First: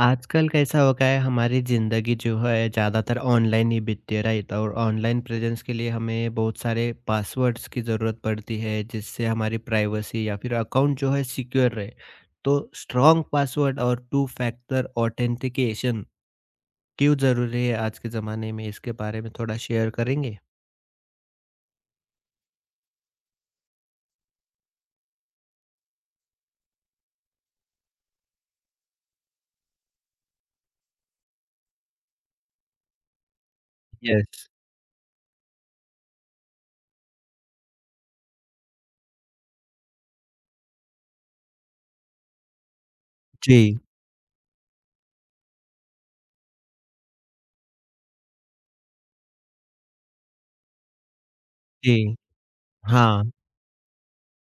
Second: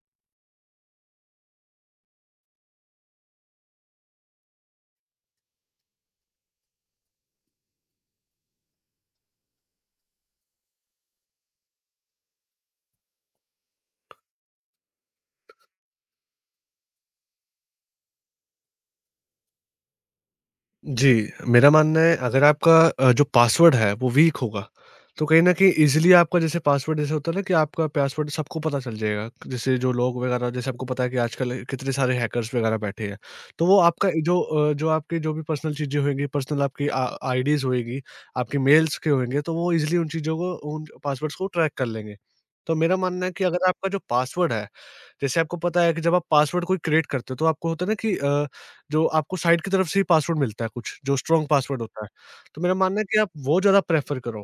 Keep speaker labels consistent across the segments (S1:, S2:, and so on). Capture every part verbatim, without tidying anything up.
S1: आजकल कैसा हो गया है हमारी ज़िंदगी जो है ज़्यादातर ऑनलाइन ही बीतती है, राइट? और ऑनलाइन प्रेजेंस के लिए हमें बहुत सारे पासवर्ड्स की ज़रूरत पड़ती है जिससे हमारी प्राइवेसी या फिर अकाउंट जो है सिक्योर रहे। तो स्ट्रॉन्ग पासवर्ड और टू फैक्टर ऑथेंटिकेशन क्यों ज़रूरी है आज के ज़माने में, इसके बारे में थोड़ा शेयर करेंगे?
S2: जी, मेरा मानना है अगर आपका अ, जो पासवर्ड है वो वीक होगा, तो कहीं न कहीं ईज़िली आपका जैसे पासवर्ड जैसे होता है ना कि आपका पासवर्ड सबको पता चल जाएगा। जैसे जो लोग वगैरह जैसे आपको पता है कि आजकल कितने सारे हैकर्स वगैरह बैठे हैं। तो वो आपका जो
S1: यस।
S2: अ, जो आपकी जो भी पर्सनल चीज़ें होंगी, पर्सनल आपकी आ आईडीज़ होएगी, आपके मेल्स के होंगे, तो वो ईज़िली उन चीज़ों को उन पासवर्ड्स को ट्रैक कर लेंगे। तो मेरा मानना है कि अगर
S1: जी,
S2: आपका जो पासवर्ड है, जैसे आपको पता है कि जब आप पासवर्ड कोई क्रिएट करते हो तो आपको होता है ना कि अ जो आपको साइट की तरफ से ही पासवर्ड मिलता है कुछ, जो स्ट्रॉन्ग पासवर्ड
S1: जी।
S2: होता है। तो मेरा मानना है कि
S1: हाँ,
S2: आप वो ज़्यादा प्रेफ़र करो,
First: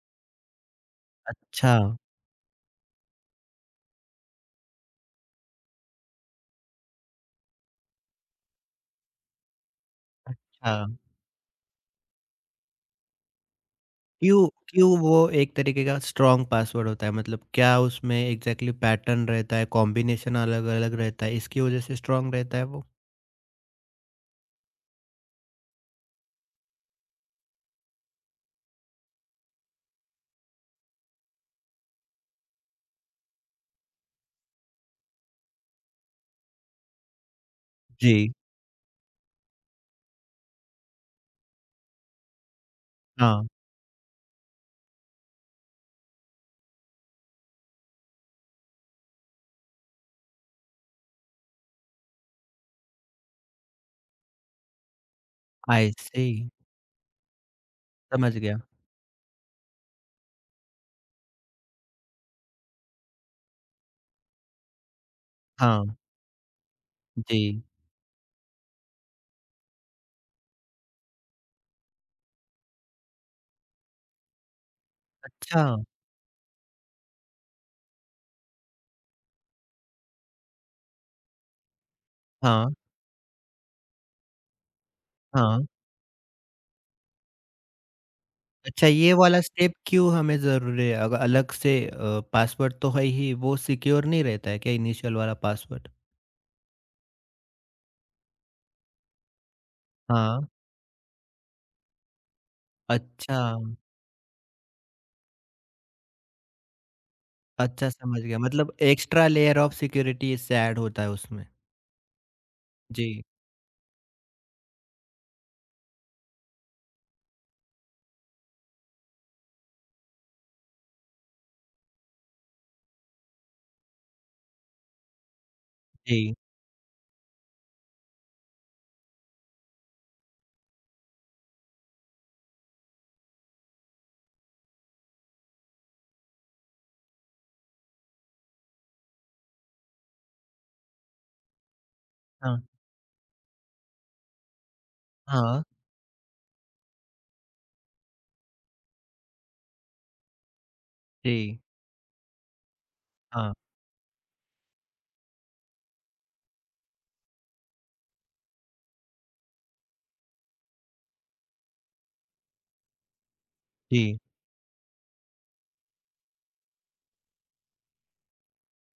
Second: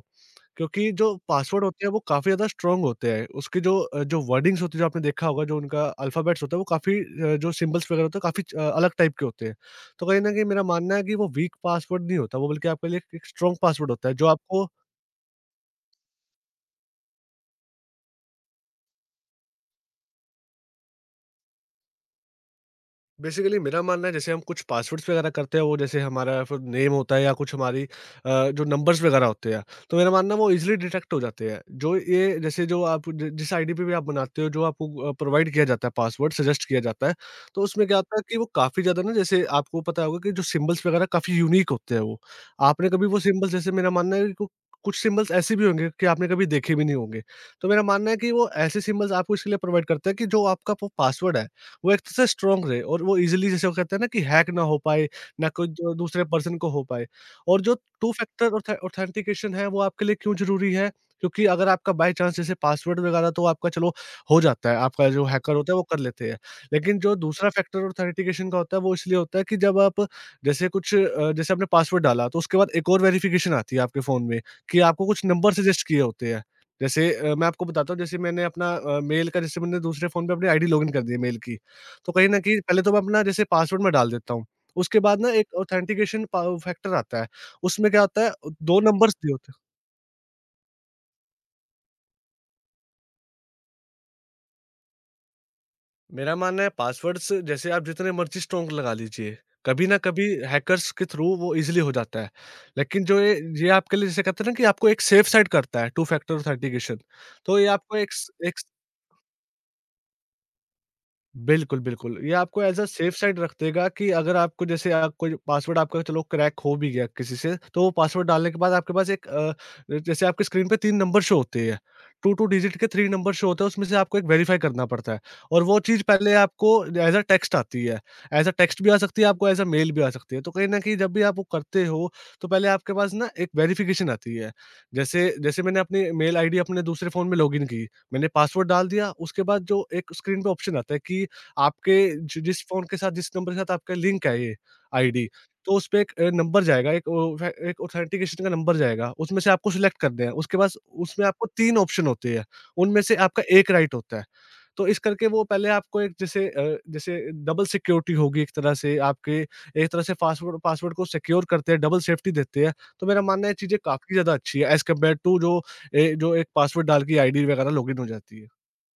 S2: क्योंकि जो पासवर्ड
S1: अच्छा,
S2: होते हैं वो काफ़ी ज़्यादा स्ट्रॉन्ग होते हैं। उसकी जो अ, जो वर्डिंग्स होती है, जो आपने देखा होगा, जो उनका अल्फ़ाबेट्स होता है वो काफ़ी अ, जो सिंबल्स वगैरह होते हैं काफ़ी अ, अलग टाइप के होते हैं। तो कहीं न कहीं मेरा
S1: अच्छा।
S2: मानना है कि वो वीक पासवर्ड नहीं होता, वो बल्कि आपके लिए एक स्ट्रॉन्ग पासवर्ड होता है जो
S1: क्यों
S2: आपको।
S1: क्यों वो एक तरीके का स्ट्रॉन्ग पासवर्ड होता है, मतलब क्या उसमें एग्जैक्टली पैटर्न रहता है, कॉम्बिनेशन अलग-अलग रहता है इसकी वजह से स्ट्रॉन्ग रहता है वो?
S2: बेसिकली मेरा मानना है, जैसे हम कुछ पासवर्ड्स वगैरह करते हैं, वो जैसे हमारा फिर नेम होता है या कुछ हमारी अ, जो नंबर्स वगैरह होते हैं। तो मेरा मानना है वो इजीली डिटेक्ट हो जाते हैं। जो ये जैसे जो आप जि- जिस आईडी पे भी आप बनाते हो, जो आपको प्रोवाइड किया जाता है पासवर्ड सजेस्ट किया जाता है, तो उसमें क्या होता है
S1: जी,
S2: कि वो काफ़ी ज़्यादा ना, जैसे आपको पता होगा कि जो सिम्बल्स वगैरह काफ़ी यूनिक होते हैं वो। आपने कभी वो
S1: हाँ,
S2: सिम्बल्स, जैसे मेरा मानना है कि कु- कुछ सिंबल्स ऐसे भी होंगे कि आपने कभी देखे भी नहीं होंगे। तो मेरा मानना है कि वो ऐसे सिंबल्स आपको इसलिए प्रोवाइड करता है कि जो आपका पासवर्ड है वो एक तरह से स्ट्रांग रहे, और वो इजीली, जैसे वो कहते हैं ना, कि हैक ना हो पाए, ना कोई
S1: आई
S2: जो दूसरे
S1: सी।
S2: पर्सन को हो पाए। और जो टू
S1: समझ
S2: फैक्टर
S1: गया।
S2: ऑथ ऑथेंटिकेशन है वो आपके लिए क्यों ज़रूरी है? क्योंकि अगर आपका बाय चांस जैसे पासवर्ड वगैरह तो आपका, चलो, हो जाता है, आपका जो हैकर होता है वो
S1: हाँ,
S2: कर लेते हैं। लेकिन जो दूसरा
S1: जी,
S2: फैक्टर ऑथेंटिकेशन का होता है वो इसलिए होता है कि जब आप, जैसे कुछ अ, जैसे आपने पासवर्ड डाला, तो उसके बाद एक और वेरिफिकेशन आती है आपके फ़ोन में, कि आपको कुछ नंबर
S1: अच्छा।
S2: सजेस्ट किए होते हैं। जैसे अ, मैं आपको बताता हूँ, जैसे मैंने अपना अ, मेल का, जैसे मैंने दूसरे फ़ोन पे अपनी आईडी लॉगिन कर दी है मेल की। तो कहीं न कहीं
S1: हाँ,
S2: पहले तो मैं अपना जैसे पासवर्ड मैं डाल देता हूँ। उसके बाद ना एक
S1: हाँ।
S2: ऑथेंटिकेशन पा फैक्टर आता है। उसमें क्या होता है, दो
S1: अच्छा, ये
S2: नंबर्स दिए
S1: वाला
S2: होते हैं।
S1: स्टेप क्यों हमें ज़रूरी है? अग अलग से अ, पासवर्ड तो है ही, वो सिक्योर नहीं रहता है क्या, इनिशियल वाला पासवर्ड?
S2: मेरा मानना है, पासवर्ड्स जैसे आप जितने मर्ज़ी स्ट्रॉन्ग लगा लीजिए, कभी ना कभी
S1: हाँ,
S2: हैकर्स के थ्रू वो ईज़िली हो जाता है। लेकिन जो ये
S1: अच्छा।
S2: ये आपके लिए, जैसे कहते हैं ना, कि आपको एक सेफ साइड करता है टू फैक्टर ऑथेंटिकेशन। तो ये
S1: अच्छा
S2: आपको एक
S1: समझ
S2: स
S1: गया,
S2: एक
S1: मतलब एक्स्ट्रा लेयर ऑफ सिक्योरिटी इससे ऐड होता है उसमें।
S2: बिल्कुल, बिल्कुल। ये आपको एज़ अ सेफ
S1: जी,
S2: साइड रख देगा कि अगर आपको, जैसे आप कोई पासवर्ड आपका, चलो, क्रैक हो भी गया किसी से, तो वो पासवर्ड डालने के बाद आपके पास एक अ, जैसे आपकी स्क्रीन पे तीन नंबर शो होते हैं। दो दो डिजिट के तीन नंबर शो होते हैं, उसमें से आपको एक वेरीफ़ाई करना पड़ता है, और वो चीज़ पहले
S1: जी,
S2: आपको एज़ अ टेक्स्ट आती है। एज़ अ टेक्स्ट भी आ सकती है, आपको एज़ अ मेल भी आ सकती है। तो कहीं न कहीं जब भी आप वो करते हो, तो पहले आपके पास ना एक वेरिफ़िकेशन आती है। जैसे जैसे मैंने अपनी मेल आईडी अपने दूसरे फ़ोन में लॉगिन की, मैंने पासवर्ड डाल दिया, उसके बाद जो एक स्क्रीन पे ऑप्शन आता है कि आपके जि जिस
S1: हाँ।
S2: फ़ोन के साथ, जिस नंबर के साथ आपका लिंक है ये आईडी,
S1: हाँ,
S2: तो उसपे एक अ, नंबर जाएगा, एक ओ फ एक ऑथेंटिकेशन का नंबर जाएगा, उसमें से आपको सिलेक्ट करना है। उसके बाद उसमें आपको
S1: जी।
S2: तीन ऑप्शन होते हैं, उनमें से आपका
S1: हाँ,
S2: एक राइट होता है। तो इस करके वो पहले आपको एक, जैसे अ, जैसे डबल सिक्योरिटी होगी एक तरह से, आपके एक तरह से पासवर्ड पासवर्ड को सिक्योर करते हैं, डबल सेफ्टी देते हैं। तो मेरा मानना है ये चीज़ें काफ़ी
S1: जी।
S2: ज़्यादा अच्छी है एज़ कम्पेयर टू जो ए जो एक पासवर्ड डाल के आईडी वगैरह लॉगिन हो जाती है।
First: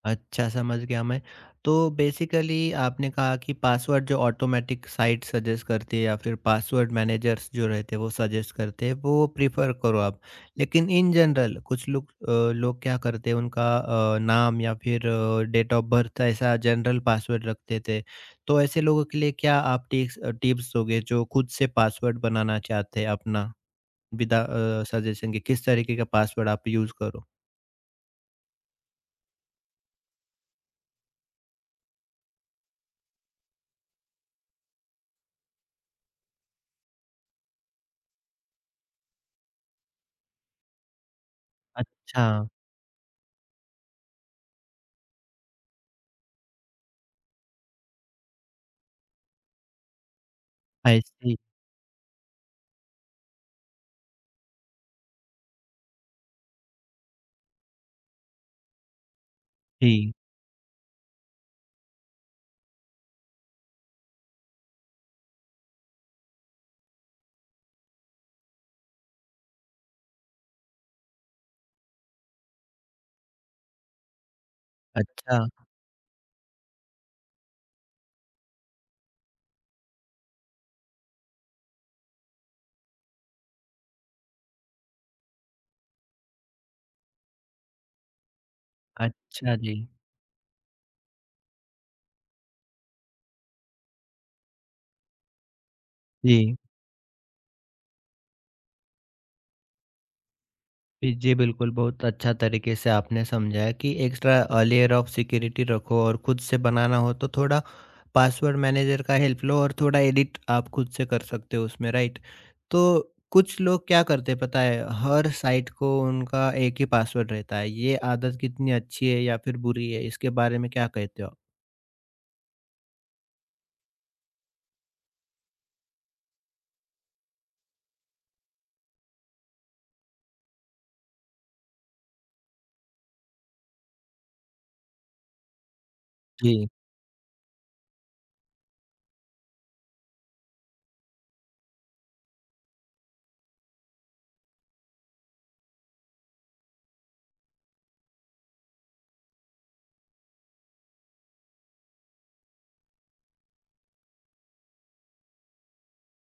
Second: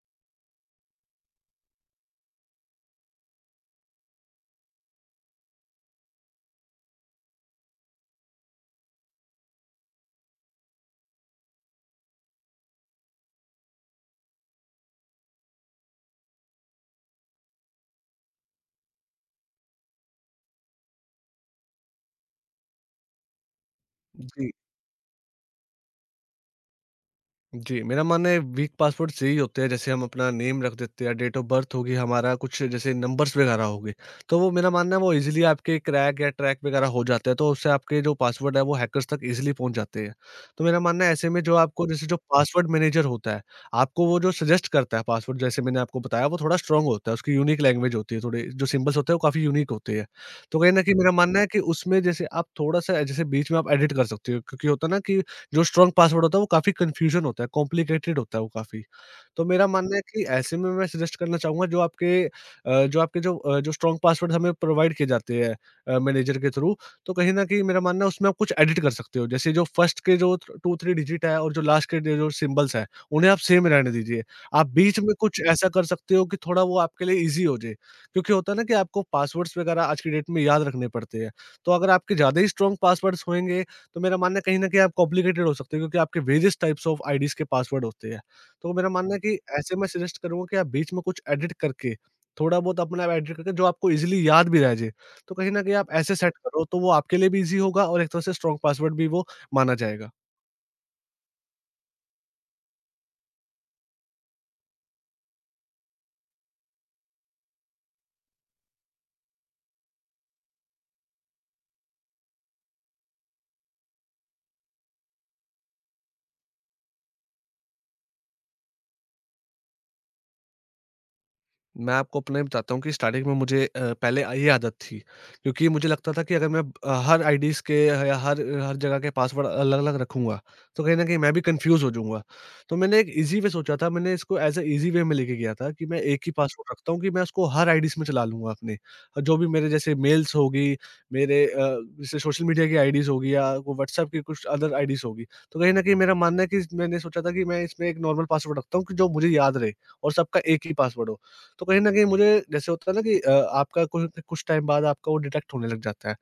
S1: अच्छा, समझ गया मैं। तो बेसिकली आपने कहा कि पासवर्ड जो ऑटोमैटिक साइट सजेस्ट करती है या फिर पासवर्ड मैनेजर्स जो रहते हैं वो सजेस्ट करते हैं, वो प्रेफ़र करो आप। लेकिन इन जनरल कुछ लोग अ, लोग क्या करते हैं, उनका अ, नाम या फिर डेट ऑफ बर्थ ऐसा जनरल पासवर्ड रखते थे। तो ऐसे लोगों के लिए क्या आप टिक्स अ, टिप्स दोगे जो खुद से पासवर्ड बनाना चाहते हैं अपना? विदा
S2: जी।
S1: अ, सजेशन के किस तरीके का पासवर्ड आप यूज़ करो?
S2: जी, मेरा मानना है वीक पासवर्ड्स यही होते हैं, जैसे हम अपना नेम रख देते हैं, डेट ऑफ बर्थ होगी, हमारा कुछ जैसे नंबर्स वगैरह हो गए, तो वो, मेरा मानना है, वो ईज़िली आपके क्रैक या ट्रैक वगैरह हो जाता है, तो उससे आपके जो पासवर्ड है वो हैकर्स तक ईज़िली पहुँच जाते हैं। तो मेरा मानना है, ऐसे में जो आपको, जैसे जो
S1: अच्छा,
S2: पासवर्ड मैनेजर होता है, आपको वो जो सजेस्ट करता है पासवर्ड, जैसे मैंने आपको बताया, वो थोड़ा स्ट्रॉन्ग होता है, उसकी यूनिक लैंग्वेज होती है, थोड़े जो सिंबल्स होते हैं वो काफ़ी यूनिक होते हैं। तो कहीं न कहीं मेरा
S1: ऐसी।
S2: मानना है कि उसमें, जैसे आप थोड़ा-सा, जैसे बीच में आप एडिट कर सकते हो, क्योंकि होता है ना कि जो स्ट्रांग पासवर्ड होता है वो काफ़ी कन्फ्यूज़न होता है, कॉम्प्लिकेटेड होता है वो काफ़ी। तो मेरा मानना है
S1: जी।
S2: कि ऐसे में मैं सजेस्ट करना चाहूँगा, जो आपके अ, जो आपके जो अ, जो स्ट्रॉन्ग पासवर्ड हमें प्रोवाइड किए जाते हैं अ, मैनेजर के थ्रू, तो कहीं न कहीं मेरा मानना है उसमें आप कुछ एडिट कर सकते हो। जैसे जो फर्स्ट के जो दो तीन डिजिट है और जो लास्ट के जो सिंबल्स हैं, उन्हें आप सेम रहने दीजिए। आप बीच में
S1: अच्छा,
S2: कुछ ऐसा कर सकते हो कि थोड़ा वो आपके लिए ईज़ी हो जाए। क्योंकि होता है ना कि आपको पासवर्ड्स वगैरह आज की डेट में याद रखने पड़ते हैं। तो अगर आपके ज़्यादा ही स्ट्रॉन्ग पासवर्ड्स होंगे, तो मेरा मानना है कहीं न कहीं आप कॉम्प्लिकेटेड हो सकते हो, क्योंकि आपके वेरियस टाइप्स ऑफ आईडीज़ के पासवर्ड होते हैं। तो मेरा मानना है कि
S1: अच्छा
S2: ऐसे
S1: जी।
S2: मैं सजेस्ट करूँगा कि आप बीच में कुछ एडिट करके, थोड़ा बहुत अपना एडिट करके, जो आपको ईज़िली याद भी रह जाए, तो कहीं न कहीं आप ऐसे सेट
S1: जी,
S2: करो, तो वो आपके लिए भी ईज़ी होगा और एक तरह से स्ट्रॉन्ग पासवर्ड भी वो माना जाएगा।
S1: जी, जी, बिल्कुल, बहुत अच्छा तरीके से आपने समझाया कि extra uh, layer of security रखो और खुद से बनाना हो तो थोड़ा पासवर्ड मैनेजर का हेल्प लो और थोड़ा एडिट आप खुद से कर सकते हो उसमें, राइट? तो कुछ लोग क्या करते हैं पता है, हर साइट को उनका एक ही पासवर्ड रहता है। ये आदत कितनी अच्छी है या फिर बुरी है, इसके बारे में क्या कहते हो आप?
S2: मैं आपको अपने बताता हूँ कि स्टार्टिंग में मुझे अ, पहले ये आदत थी, क्योंकि मुझे लगता था कि अगर मैं अ, हर आईडीज़ के या हर हर जगह के पासवर्ड अलग-अलग रखूँगा, तो कहीं न कहीं मैं भी कन्फ्यूज़ हो जाऊँगा। तो मैंने एक ईज़ी वे सोचा था, मैंने इसको एज़ अ ईज़ी वे में लेके गया था कि मैं एक ही
S1: जी,
S2: पासवर्ड रखता हूँ, कि मैं उसको हर आईडीज़ में चला लूँगा अपने। अ, जो भी मेरे, जैसे मेल्स होगी, मेरे अ, जैसे सोशल मीडिया की आईडीज़ होगी, या वो व्हाट्सएप की कुछ अदर आईडीज़ होगी। तो कहीं न कहीं मेरा मानना है कि मैंने सोचा था कि मैं इसमें एक नॉर्मल पासवर्ड रखता हूँ, कि जो मुझे याद रहे और सबका एक ही पासवर्ड हो। तो कहीं न कहीं मुझे, जैसे होता है ना कि अ, आपका कुछ न कुछ टाइम बाद आपका वो डिटेक्ट होने लग जाता है।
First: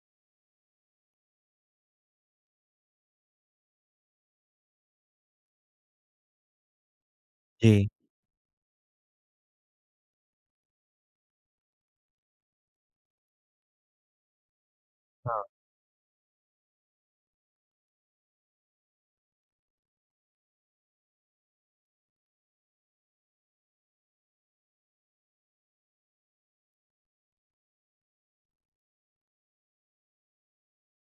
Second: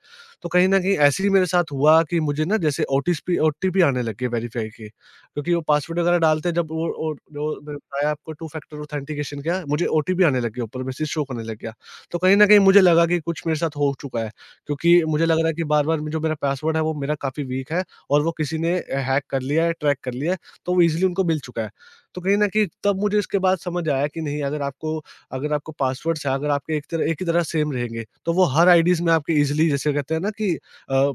S2: तो कहीं न कहीं ऐसे ही मेरे साथ हुआ कि मुझे ना, जैसे ओटीस्पी ओ टी पी आने लग गए वेरीफाई के, क्योंकि वो पासवर्ड वगैरह डालते हैं जब वो, और जो मैंने
S1: जी।
S2: बताया आपको टू फैक्टर ऑथेंटिकेशन का, मुझे ओ टी पी आने लग गया, ऊपर मैसेज शो करने लग गया। तो कहीं न कहीं मुझे लगा कि कुछ मेरे साथ हो चुका है, क्योंकि मुझे लग
S1: हाँ,
S2: रहा है कि बार-बार जो मेरा पासवर्ड है वो मेरा काफ़ी वीक है, और वो किसी ने अ, हैक कर लिया है, ट्रैक कर लिया है, तो वो ईज़िली उनको मिल चुका है। तो कहीं न कहीं तब मुझे इसके बाद समझ आया कि नहीं, अगर आपको अगर आपको पासवर्ड्स है, अगर आपके एक तरह एक ही तरह सेम रहेंगे, तो वो हर आईडीज़ में आपके ईज़िली, जैसे कहते हैं ना कि अ,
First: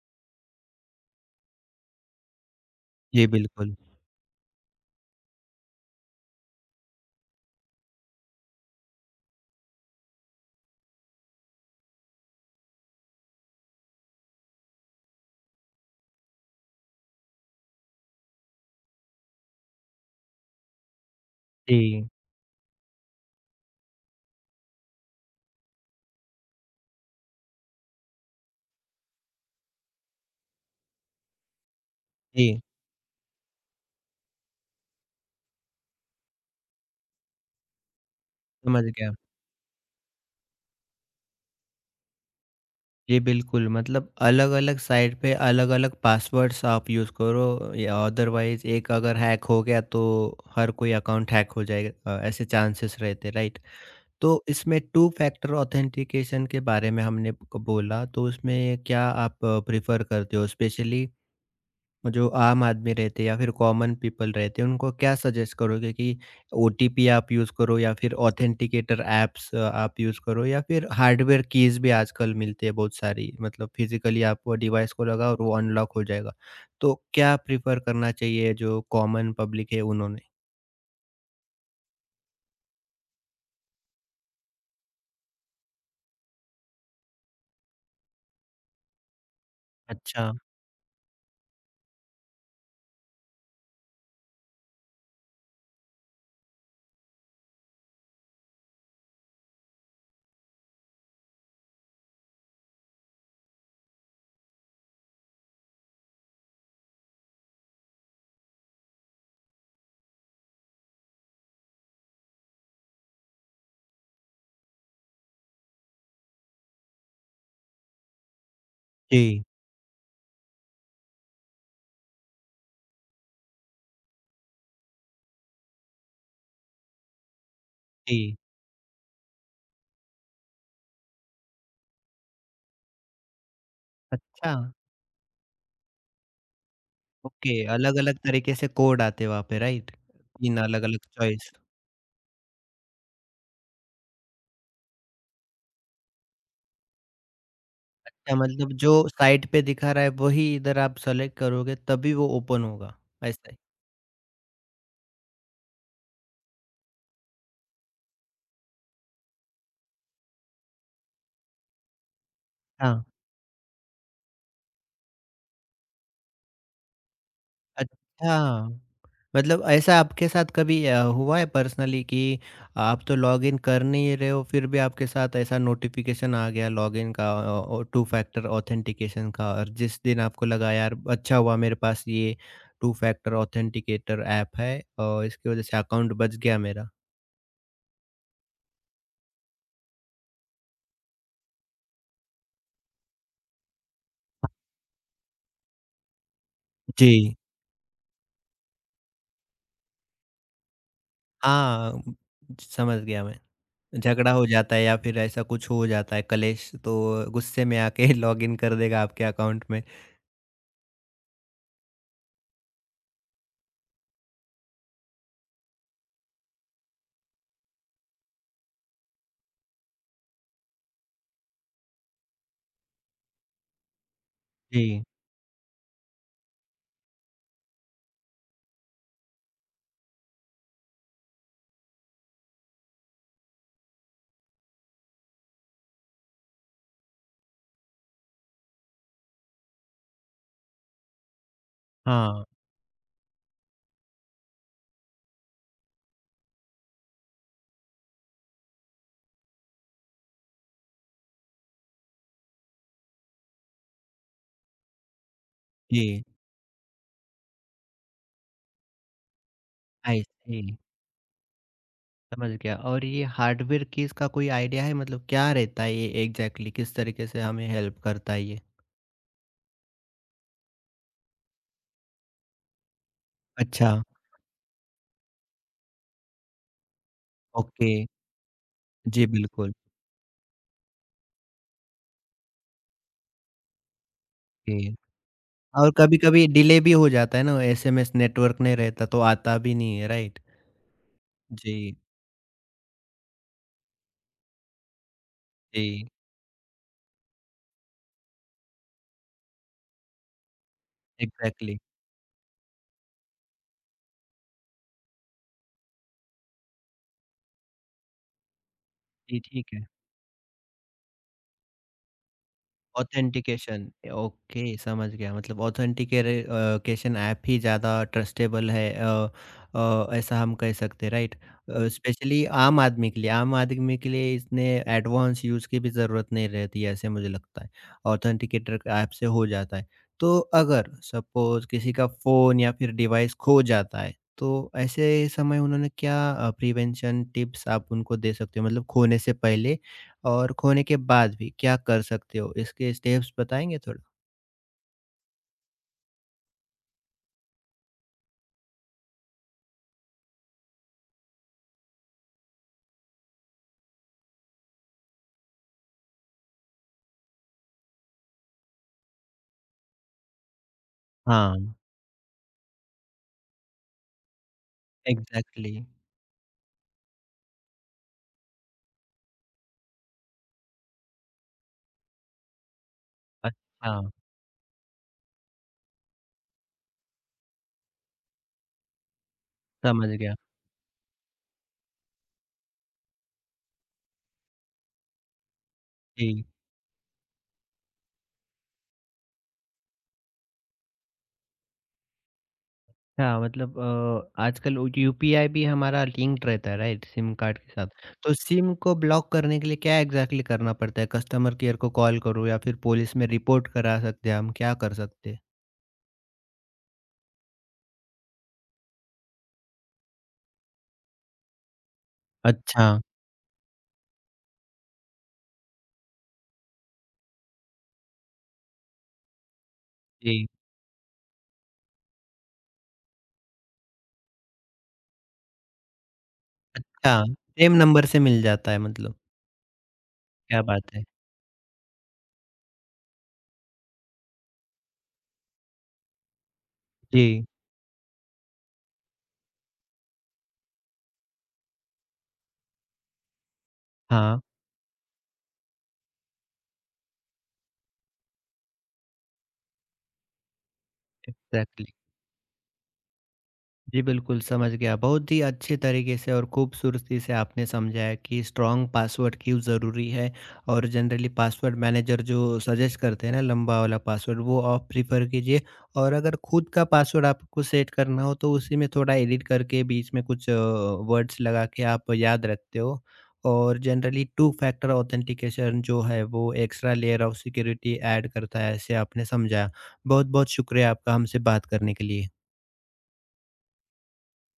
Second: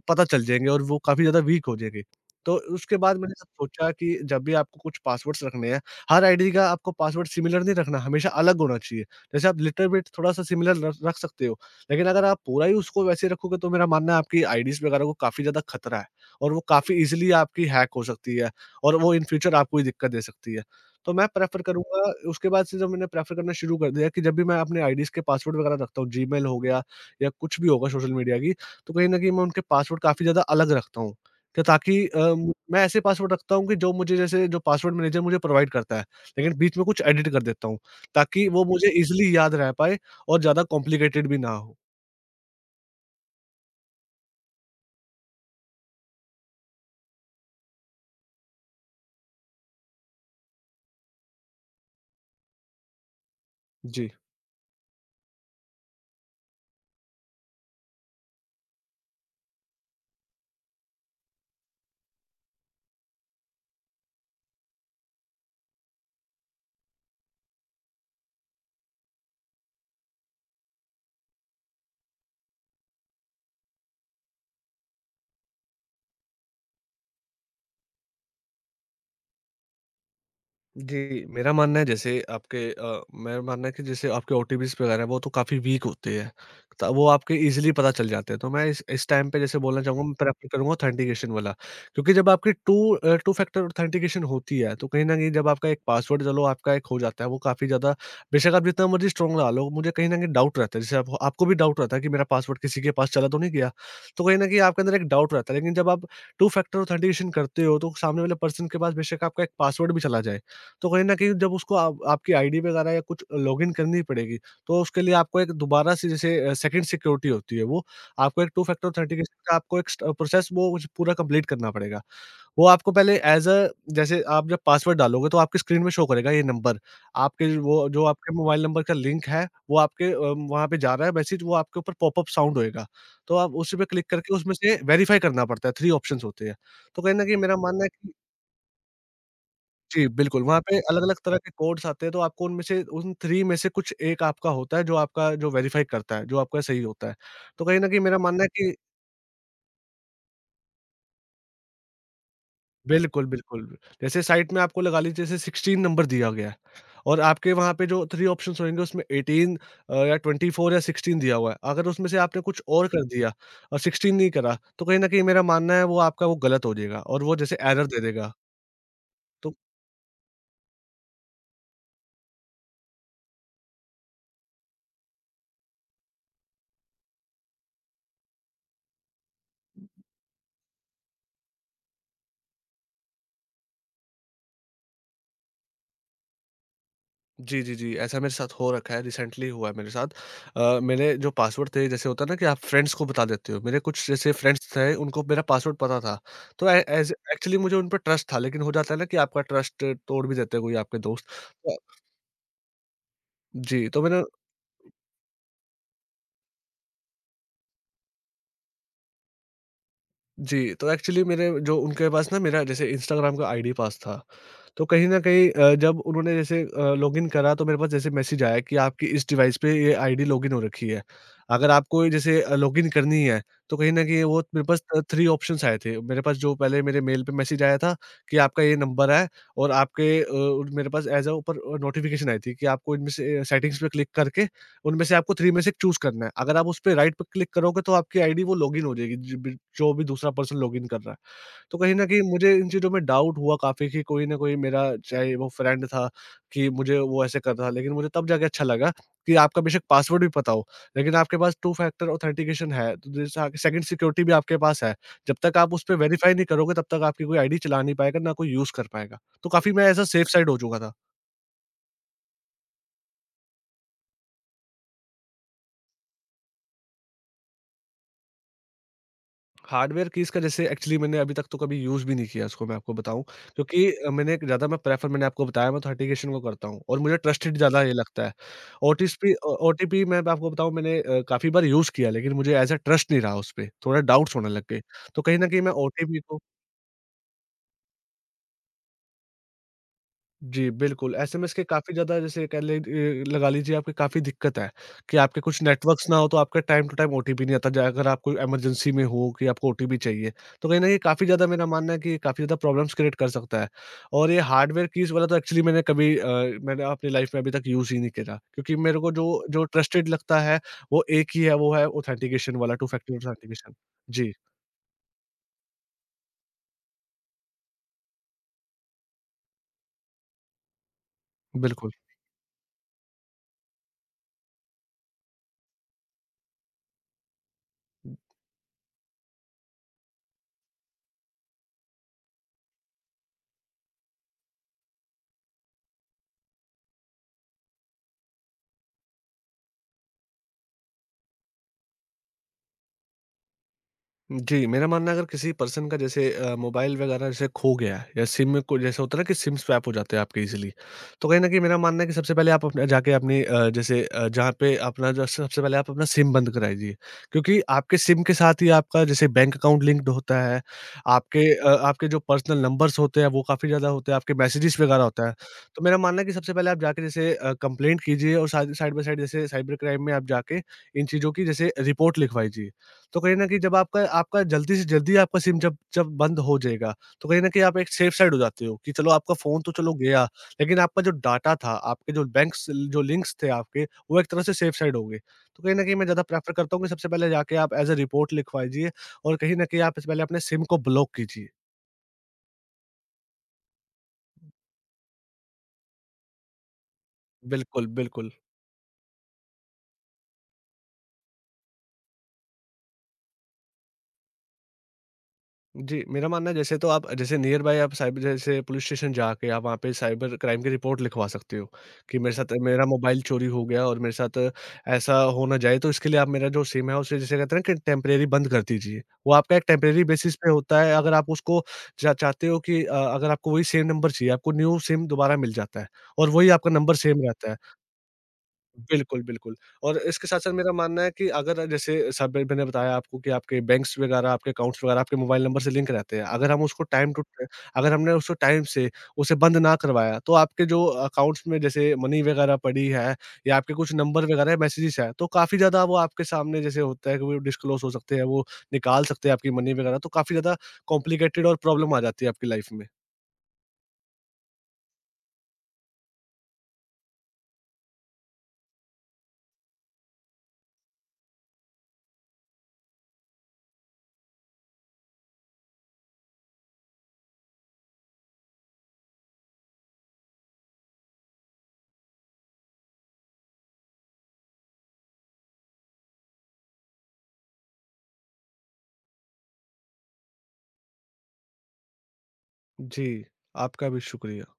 S2: पता चल जाएँगे और वो काफ़ी ज़्यादा वीक हो जाएँगे। तो उसके बाद
S1: जी,
S2: मैंने जब
S1: बिल्कुल।
S2: सोचा कि जब भी आपको कुछ पासवर्ड्स रखने हैं, हर आईडी का आपको पासवर्ड सिमिलर नहीं रखना, हमेशा अलग होना चाहिए। जैसे आप लिटिल बिट थोड़ा-सा सिमिलर रख रख सकते हो, लेकिन अगर आप पूरा ही उसको वैसे रखोगे तो मेरा मानना है आपकी आईडीज़ वगैरह को काफ़ी ज़्यादा खतरा है, और वो काफ़ी ईज़िली आपकी हैक हो सकती है, और वो इन फ्यूचर आपको ही दिक्कत दे सकती है। तो मैं प्रेफ़र करूँगा,
S1: जी,
S2: उसके बाद से जब मैंने प्रेफ़र करना शुरू कर दिया कि जब भी मैं अपने आईडीज़ के पासवर्ड वग़ैरह रखता हूँ, जीमेल हो गया या कुछ भी होगा सोशल मीडिया की, तो कहीं न कहीं मैं उनके पासवर्ड काफ़ी ज़्यादा अलग रखता हूँ। क्या ताकि अ, मु-
S1: जी,
S2: मैं ऐसे पासवर्ड रखता हूँ कि जो मुझे जैसे जो पासवर्ड मैनेजर मुझे प्रोवाइड करता है, लेकिन बीच में कुछ एडिट कर देता हूँ, ताकि वो
S1: समझ
S2: मुझे
S1: गया।
S2: ईज़िली याद रह पाए और ज़्यादा कॉम्प्लिकेटेड भी ना हो।
S1: जी, बिल्कुल। मतलब अलग-अलग साइट पे अलग-अलग पासवर्ड्स आप यूज़ करो, या अदरवाइज़ एक अगर हैक हो गया तो हर कोई अकाउंट हैक हो जाएगा, अ, ऐसे चांसेस रहते, राइट।
S2: जी।
S1: तो इसमें टू फैक्टर ऑथेंटिकेशन के बारे में हमने क बोला, तो उसमें क्या आप प्रेफ़र करते हो? स्पेशली जो आम आदमी रहते हैं या फिर कॉमन पीपल रहते हैं उनको क्या सजेस्ट करोगे कि ओटीपी आप यूज़ करो या फिर ऑथेंटिकेटर ऐप्स आप यूज़ करो या फिर हार्डवेयर कीज़ भी आजकल मिलती है बहुत सारी, मतलब फिजिकली आप वो डिवाइस को लगाओ और वो अनलॉक हो जाएगा। तो क्या प्रेफ़र करना चाहिए जो कॉमन पब्लिक है उन्होंने?
S2: जी, मेरा मानना है जैसे आपके अ, मेरा मानना है कि जैसे आपके ओटीपीज़ वगैरह हैं, वो तो काफ़ी वीक होते हैं। त वो आपके ईज़िली पता चल जाते हैं, तो मैं इस इस टाइम पे जैसे बोलना चाहूँगा, मैं
S1: अच्छा।
S2: प्रेफ़र करूँगा ऑथेंटिकेशन वाला। क्योंकि जब आपकी two uh, two factor authentication होती है, तो कहीं न कहीं जब आपका एक पासवर्ड चलो आपका एक हो जाता है, वो काफ़ी ज़्यादा बेशक आप जितना मर्ज़ी स्ट्रॉन्ग लगा लो, मुझे कहीं न कहीं डाउट रहता है। जैसे आपको आपको भी डाउट रहता है कि मेरा पासवर्ड किसी के पास चला तो नहीं गया? तो कहीं न कहीं आपके अंदर एक डाउट रहता है, लेकिन जब आप टू फैक्टर ऑथेंटिकेशन करते हो, तो सामने वाले पर्सन के पास बेशक आपका एक पासवर्ड भी चला जाए, तो कहीं न कहीं जब उसको आप आपकी आईडी वगैरह या कुछ लॉगिन करनी पड़ेगी, तो उसके लिए आपको एक दोबारा से जैसे अ, सेकंड सिक्योरिटी होती है वो, आपको एक टू फैक्टर ऑथेंटिकेशन
S1: जी,
S2: का आपको एक स्ट प्रोसेस वो कुछ पूरा कंप्लीट करना पड़ेगा। वो आपको पहले ऐज़ अ जैसे आप जब पासवर्ड डालोगे तो आपकी स्क्रीन में शो करेगा ये नंबर, आपके जो- वो जो आपके
S1: जी।
S2: मोबाइल नंबर का लिंक है, वो आपके अ, वहाँ पे जा रहा है मैसेज, वो आपके ऊपर पॉपअप साउंड होएगा। तो आप उसी पे क्लिक करके उसमें
S1: अच्छा,
S2: से वेरीफाई करना पड़ता है, ट्री ऑप्शंस होते हैं। तो कहीं न कहीं मेरा
S1: ओके,
S2: मानना है कि।
S1: अलग-अलग तरीके से कोड आते हैं वहाँ पे, राइट?
S2: जी, बिल्कुल,
S1: तीन
S2: वहाँ पे
S1: अलग-अलग
S2: अलग-अलग तरह के
S1: चॉइस।
S2: कोड्स आते हैं, तो आपको उनमें से उन ट्री में से कुछ एक आपका होता है, जो आपका जो वेरीफ़ाई करता है, जो आपका सही होता है। तो कहीं न कहीं मेरा
S1: अच्छा,
S2: मानना है
S1: मतलब
S2: कि।
S1: जो साइट पे दिखा रहा है वही इधर आप सेलेक्ट करोगे तभी वो ओपन होगा,
S2: बिल्कुल,
S1: ऐसा ही?
S2: बिल्कुल। जैसे साइट में आपको लगा लीजिए जैसे सिक्सटीन नंबर दिया गया है और आपके वहाँ पे जो ट्री ऑप्शंस होंगे उसमें एटीन अ, या ट्वेंटी फ़ोर या सिक्सटीन दिया हुआ है। अगर उसमें से आपने कुछ और
S1: हाँ,
S2: कर दिया और सिक्सटीन नहीं करा, तो कहीं न कहीं मेरा मानना है वो आपका वो गलत हो जाएगा और वो जैसे एरर दे देगा।
S1: अच्छा।
S2: तो।
S1: मतलब ऐसा आपके साथ कभी अ, हुआ है पर्सनली कि आप तो लॉगिन कर नहीं रहे हो, फिर भी आपके साथ ऐसा नोटिफ़िकेशन आ गया लॉगिन का अ, और टू फैक्टर ऑथेंटिकेशन का, और जिस दिन आपको लगा यार, अच्छा हुआ मेरे पास ये टू फैक्टर ऑथेंटिकेटर ऐप है और इसकी वज़ह से अकाउंट बच गया मेरा।
S2: जी, जी, जी। ऐसा मेरे साथ हो रखा है, रिसेंटली हुआ है मेरे साथ। अ, मेरे जो पासवर्ड थे जैसे होता है ना कि आप फ्रेंड्स को बता देते हो। मेरे कुछ जैसे फ्रेंड्स थे उनको मेरा पासवर्ड पता था। तो ए
S1: जी।
S2: एज़ एक्चुअली मुझे उन पे ट्रस्ट था, लेकिन हो जाता है ना कि आपका ट्रस्ट तोड़ भी देते हैं कोई आपके दोस्त। तो।
S1: हाँ, समझ गया मैं।
S2: जी, तो मैंने।
S1: झगड़ा हो जाता है या फिर ऐसा कुछ हो जाता है कलेश, तो गुस्से में आके लॉगिन कर देगा आपके अकाउंट में।
S2: जी, तो एक्चुअली मेरे जो उनके पास ना मेरा जैसे इंस्टाग्राम का आईडी पास था। तो कहीं न कहीं अ, जब उन्होंने जैसे अ, लॉगिन करा, तो मेरे पास जैसे मैसेज आया कि आपकी इस डिवाइस पे ये आईडी लॉगिन हो रखी है। अगर आपको ये जैसे अ, लॉगिन करनी है, तो कहीं न कहीं वो मेरे पास अ,
S1: जी।
S2: ट्री ऑप्शंस आए थे। मेरे पास जो पहले मेरे मेल पे मैसेज आया था कि आपका ये नंबर है और आपके अ, उन- मेरे पास एज़ अ ऊपर अ, नोटिफ़िकेशन आई थी कि आपको इनमें से अ, सेटिंग्स पे क्लिक करके उनमें से आपको ट्री में से एक चूज़ करना है। अगर आप उस पे राइट पे क्लिक करोगे तो आपकी आईडी वो लॉगिन हो जाएगी, ज बि जो भी दूसरा पर्सन लॉगिन कर रहा है। तो कहीं न कहीं
S1: हाँ,
S2: मुझे इन चीज़ों में डाउट हुआ काफ़ी कि कोई न कोई मेरा चाहे वो फ्रेंड था कि मुझे वो ऐसे कर रहा था। लेकिन मुझे तब जाके अच्छा लगा कि आपका बेशक पासवर्ड भी पता हो, लेकिन आपके पास टू फैक्टर ऑथेंटिकेशन है, तो जैसे आगे सेकंड सिक्योरिटी भी आपके पास है। जब तक आप उस पे
S1: जी।
S2: वेरीफाई नहीं करोगे तब तक आपकी कोई आईडी चला नहीं पाएगा, ना कोई यूज़ कर पाएगा। तो काफ़ी मैं as a
S1: I
S2: safe side हो
S1: सी,
S2: चुका था।
S1: समझ गया। और ये हार्डवेयर की, इसका कोई आइडिया है, मतलब क्या रहता है ये एग्ज़ैक्टली, किस तरीके से हमें हेल्प करता है ये?
S2: हार्डवेयर कीज़ का जैसे एक्चुअली मैंने अभी तक तो कभी यूज़ भी नहीं किया उसको, मैं आपको बताऊँ क्योंकि
S1: अच्छा,
S2: अ, मैंने एक ज़्यादा मैं प्रेफ़र मैंने आपको बताया मैं ऑथेंटिकेशन को करता हूँ और मुझे ट्रस्टेड ज़्यादा
S1: ओके।
S2: ये लगता है।
S1: जी,
S2: ओटीस्पी ओ
S1: बिल्कुल।
S2: ओटीपी मैं आपको बताऊँ मैंने अ, काफ़ी बार यूज़ किया, लेकिन मुझे एज़ अ ट्रस्ट नहीं रहा उस पे, थोड़ा डाउट्स होने लग गए।
S1: जी।
S2: तो कहीं न कहीं मैं
S1: और
S2: ओटीपी को।
S1: कभी-कभी डिले भी हो जाता है ना, एसएमएस नेटवर्क नहीं रहता तो आता भी नहीं है, राइट?
S2: जी, बिल्कुल, एसएमएस के काफ़ी
S1: जी,
S2: ज़्यादा जैसे कह ले अ, लगा लीजिए आपकी काफ़ी दिक्कत है कि आपके कुछ
S1: जी।
S2: नेटवर्क्स ना हो तो आपका टाइम टू टाइम ओटीपी नहीं आता, ज अगर आप कोई इमरजेंसी में हो कि आपको ओटीपी चाहिए। तो कहीं न कहीं काफ़ी ज़्यादा मेरा
S1: एग्ज़ैक्टली।
S2: मानना है कि काफ़ी ज़्यादा प्रॉब्लम्स क्रिएट कर सकता है। और ये हार्डवेयर कीज़ वाला तो एक्चुअली मैंने कभी अ, मैंने अपनी लाइफ़ में अभी तक यूज़ ही नहीं करा क्योंकि मेरे को जो
S1: जी,
S2: जो
S1: ठीक है।
S2: ट्रस्टेड लगता है, वो एक ही है, वो है ऑथेंटिकेशन वाला, टू फैक्टर ऑथेंटिकेशन।
S1: ऑथेंटिकेशन
S2: जी,
S1: ओके, समझ गया। मतलब ऑथेंटिकेरे अ, केशन ऐप ही ज़्यादा ट्रस्टेबल है, अ, अ, ऐसा हम कह सकते हैं, राइट?
S2: बिल्कुल।
S1: स्पेशली आम आदमी के लिए, आम आदमी के लिए इसने एडवांस यूज़ की भी ज़रूरत नहीं रहती है, ऐसे मुझे लगता है। ऑथेंटिकेटर ऐप से हो जाता है। तो अगर सपोज किसी का फ़ोन या फिर डिवाइस खो जाता है, तो ऐसे समय उन्होंने क्या प्रिवेंशन टिप्स आप उनको दे सकते हो, मतलब खोने से पहले और खोने के बाद भी क्या कर सकते हो? इसके स्टेप्स बताएँगे थोड़ा?
S2: जी, मेरा मानना है अगर किसी पर्सन का जैसे अ, मोबाइल वगैरह जैसे खो गया है या सिम में को जैसे होता है ना कि सिम स्वैप हो जाते हैं आपके ईज़िली। तो कहीं न कहीं मेरा मानना है कि सबसे पहले आप अपने जाके अपनी अ, जैसे अ, जहाँ पे अपना जो सबसे पहले आप अपना सिम बंद कराइए। क्योंकि आपके सिम के साथ ही आपका जैसे बैंक अकाउंट लिंक्ड होता है, आपके अ,
S1: हाँ,
S2: आपके जो पर्सनल नंबर्स होते हैं वो काफ़ी ज़्यादा होते हैं, आपके मैसेजेस वगैरह होता है।
S1: एग्ज़ैक्टली।
S2: तो मेरा मानना है कि सबसे पहले आप जाके जैसे अ, कंप्लेंट कीजिए और साथ साइड बाय साइड जैसे साइबर क्राइम में आप जाके इन चीज़ों की जैसे रिपोर्ट लिखवाइए। तो कहीं न कहीं जब आपका
S1: अच्छा,
S2: आपका जल्दी से जल्दी आपका सिम जब जब बंद हो जाएगा, तो कहीं न कहीं आप एक सेफ साइड हो जाते हो कि चलो आपका फ़ोन तो चलो
S1: समझ
S2: गया,
S1: गया।
S2: लेकिन आपका जो डाटा था, आपके जो बैंक्स जो लिंक्स थे आपके, वो एक तरह से सेफ साइड हो गए। तो कहीं न कहीं मैं ज़्यादा
S1: जी,
S2: प्रेफ़र करता हूँ कि सबसे पहले जाके आप एज़ अ रिपोर्ट लिखवाइए और कहीं न कहीं आप इससे पहले अपने सिम को ब्लॉक कीजिए।
S1: अच्छा। मतलब अ, आजकल वो यूपीआई भी हमारा लिंक्ड रहता है, राइट, सिम कार्ड के
S2: बिल्कुल,
S1: साथ।
S2: बिल्कुल।
S1: तो सिम को ब्लॉक करने के लिए क्या एग्ज़ैक्टली करना पड़ता है? कस्टमर केयर को कॉल करो या फिर पुलिस में रिपोर्ट करा सकते हैं हम, क्या कर सकते हैं?
S2: जी, मेरा मानना है जैसे तो आप जैसे नियर बाय आप साइबर जैसे पुलिस स्टेशन जाके आप वहाँ पे साइबर क्राइम की रिपोर्ट लिखवा सकते हो, कि मेरे साथ मेरा
S1: अच्छा,
S2: मोबाइल चोरी हो गया और मेरे साथ ऐसा हो ना जाए, तो इसके लिए आप मेरा जो सिम है उसे जिसे कहते हैं ना कि टेम्परेरी बंद कर दीजिए। वो आपका एक टेम्परेरी बेसिस
S1: जी,
S2: पे होता है, अगर आप उसको चा चाहते हो कि अ, अगर आपको वही सेम नंबर चाहिए, आपको न्यू सिम दोबारा मिल जाता है और वही आपका नंबर
S1: अच्छा।
S2: सेम रहता है।
S1: सेम नंबर से मिल जाता है मतलब,
S2: बिल्कुल, बिल्कुल। और इसके साथ-साथ
S1: क्या
S2: मेरा
S1: बात
S2: मानना
S1: है।
S2: है कि अगर जैसे सब मैंने बताया आपको कि आपके बैंक्स वगैरह, आपके अकाउंट्स वगैरह आपके मोबाइल नंबर से लिंक रहते हैं। अगर हम उसको टाइम टू
S1: जी,
S2: अगर हमने उसको टाइम से उसे बंद ना करवाया, तो आपके जो अकाउंट्स में जैसे मनी वगैरह पड़ी है या आपके कुछ नंबर
S1: हाँ,
S2: वगैरह मैसेजेस हैं, तो काफ़ी ज़्यादा वो आपके सामने जैसे होता है कि वो डिस्क्लोज़ हो सकते हैं, वो निकाल सकते हैं आपकी मनी वगैरह, तो काफ़ी ज़्यादा कॉम्प्लिकेटेड और
S1: एग्ज़ैक्टली।
S2: प्रॉब्लम आ जाती है आपकी लाइफ़ में।
S1: जी, बिल्कुल समझ गया। बहुत ही अच्छे तरीके से और खूबसूरती से आपने समझाया कि स्ट्रॉन्ग पासवर्ड क्यों ज़रूरी है, और जनरली पासवर्ड मैनेजर जो सजेस्ट करते हैं ना लंबा वाला पासवर्ड वो आप प्रिफ़र कीजिए, और अगर खुद का पासवर्ड आपको सेट करना हो तो उसी में थोड़ा एडिट करके बीच में कुछ अ, वर्ड्स लगा के आप याद रखते हो। और जनरली टू फैक्टर ऑथेंटिकेशन जो है वो extra layer of security add करता है, ऐसे आपने समझाया। बहुत-बहुत शुक्रिया आपका हमसे बात करने के लिए।
S2: जी, आपका भी शुक्रिया।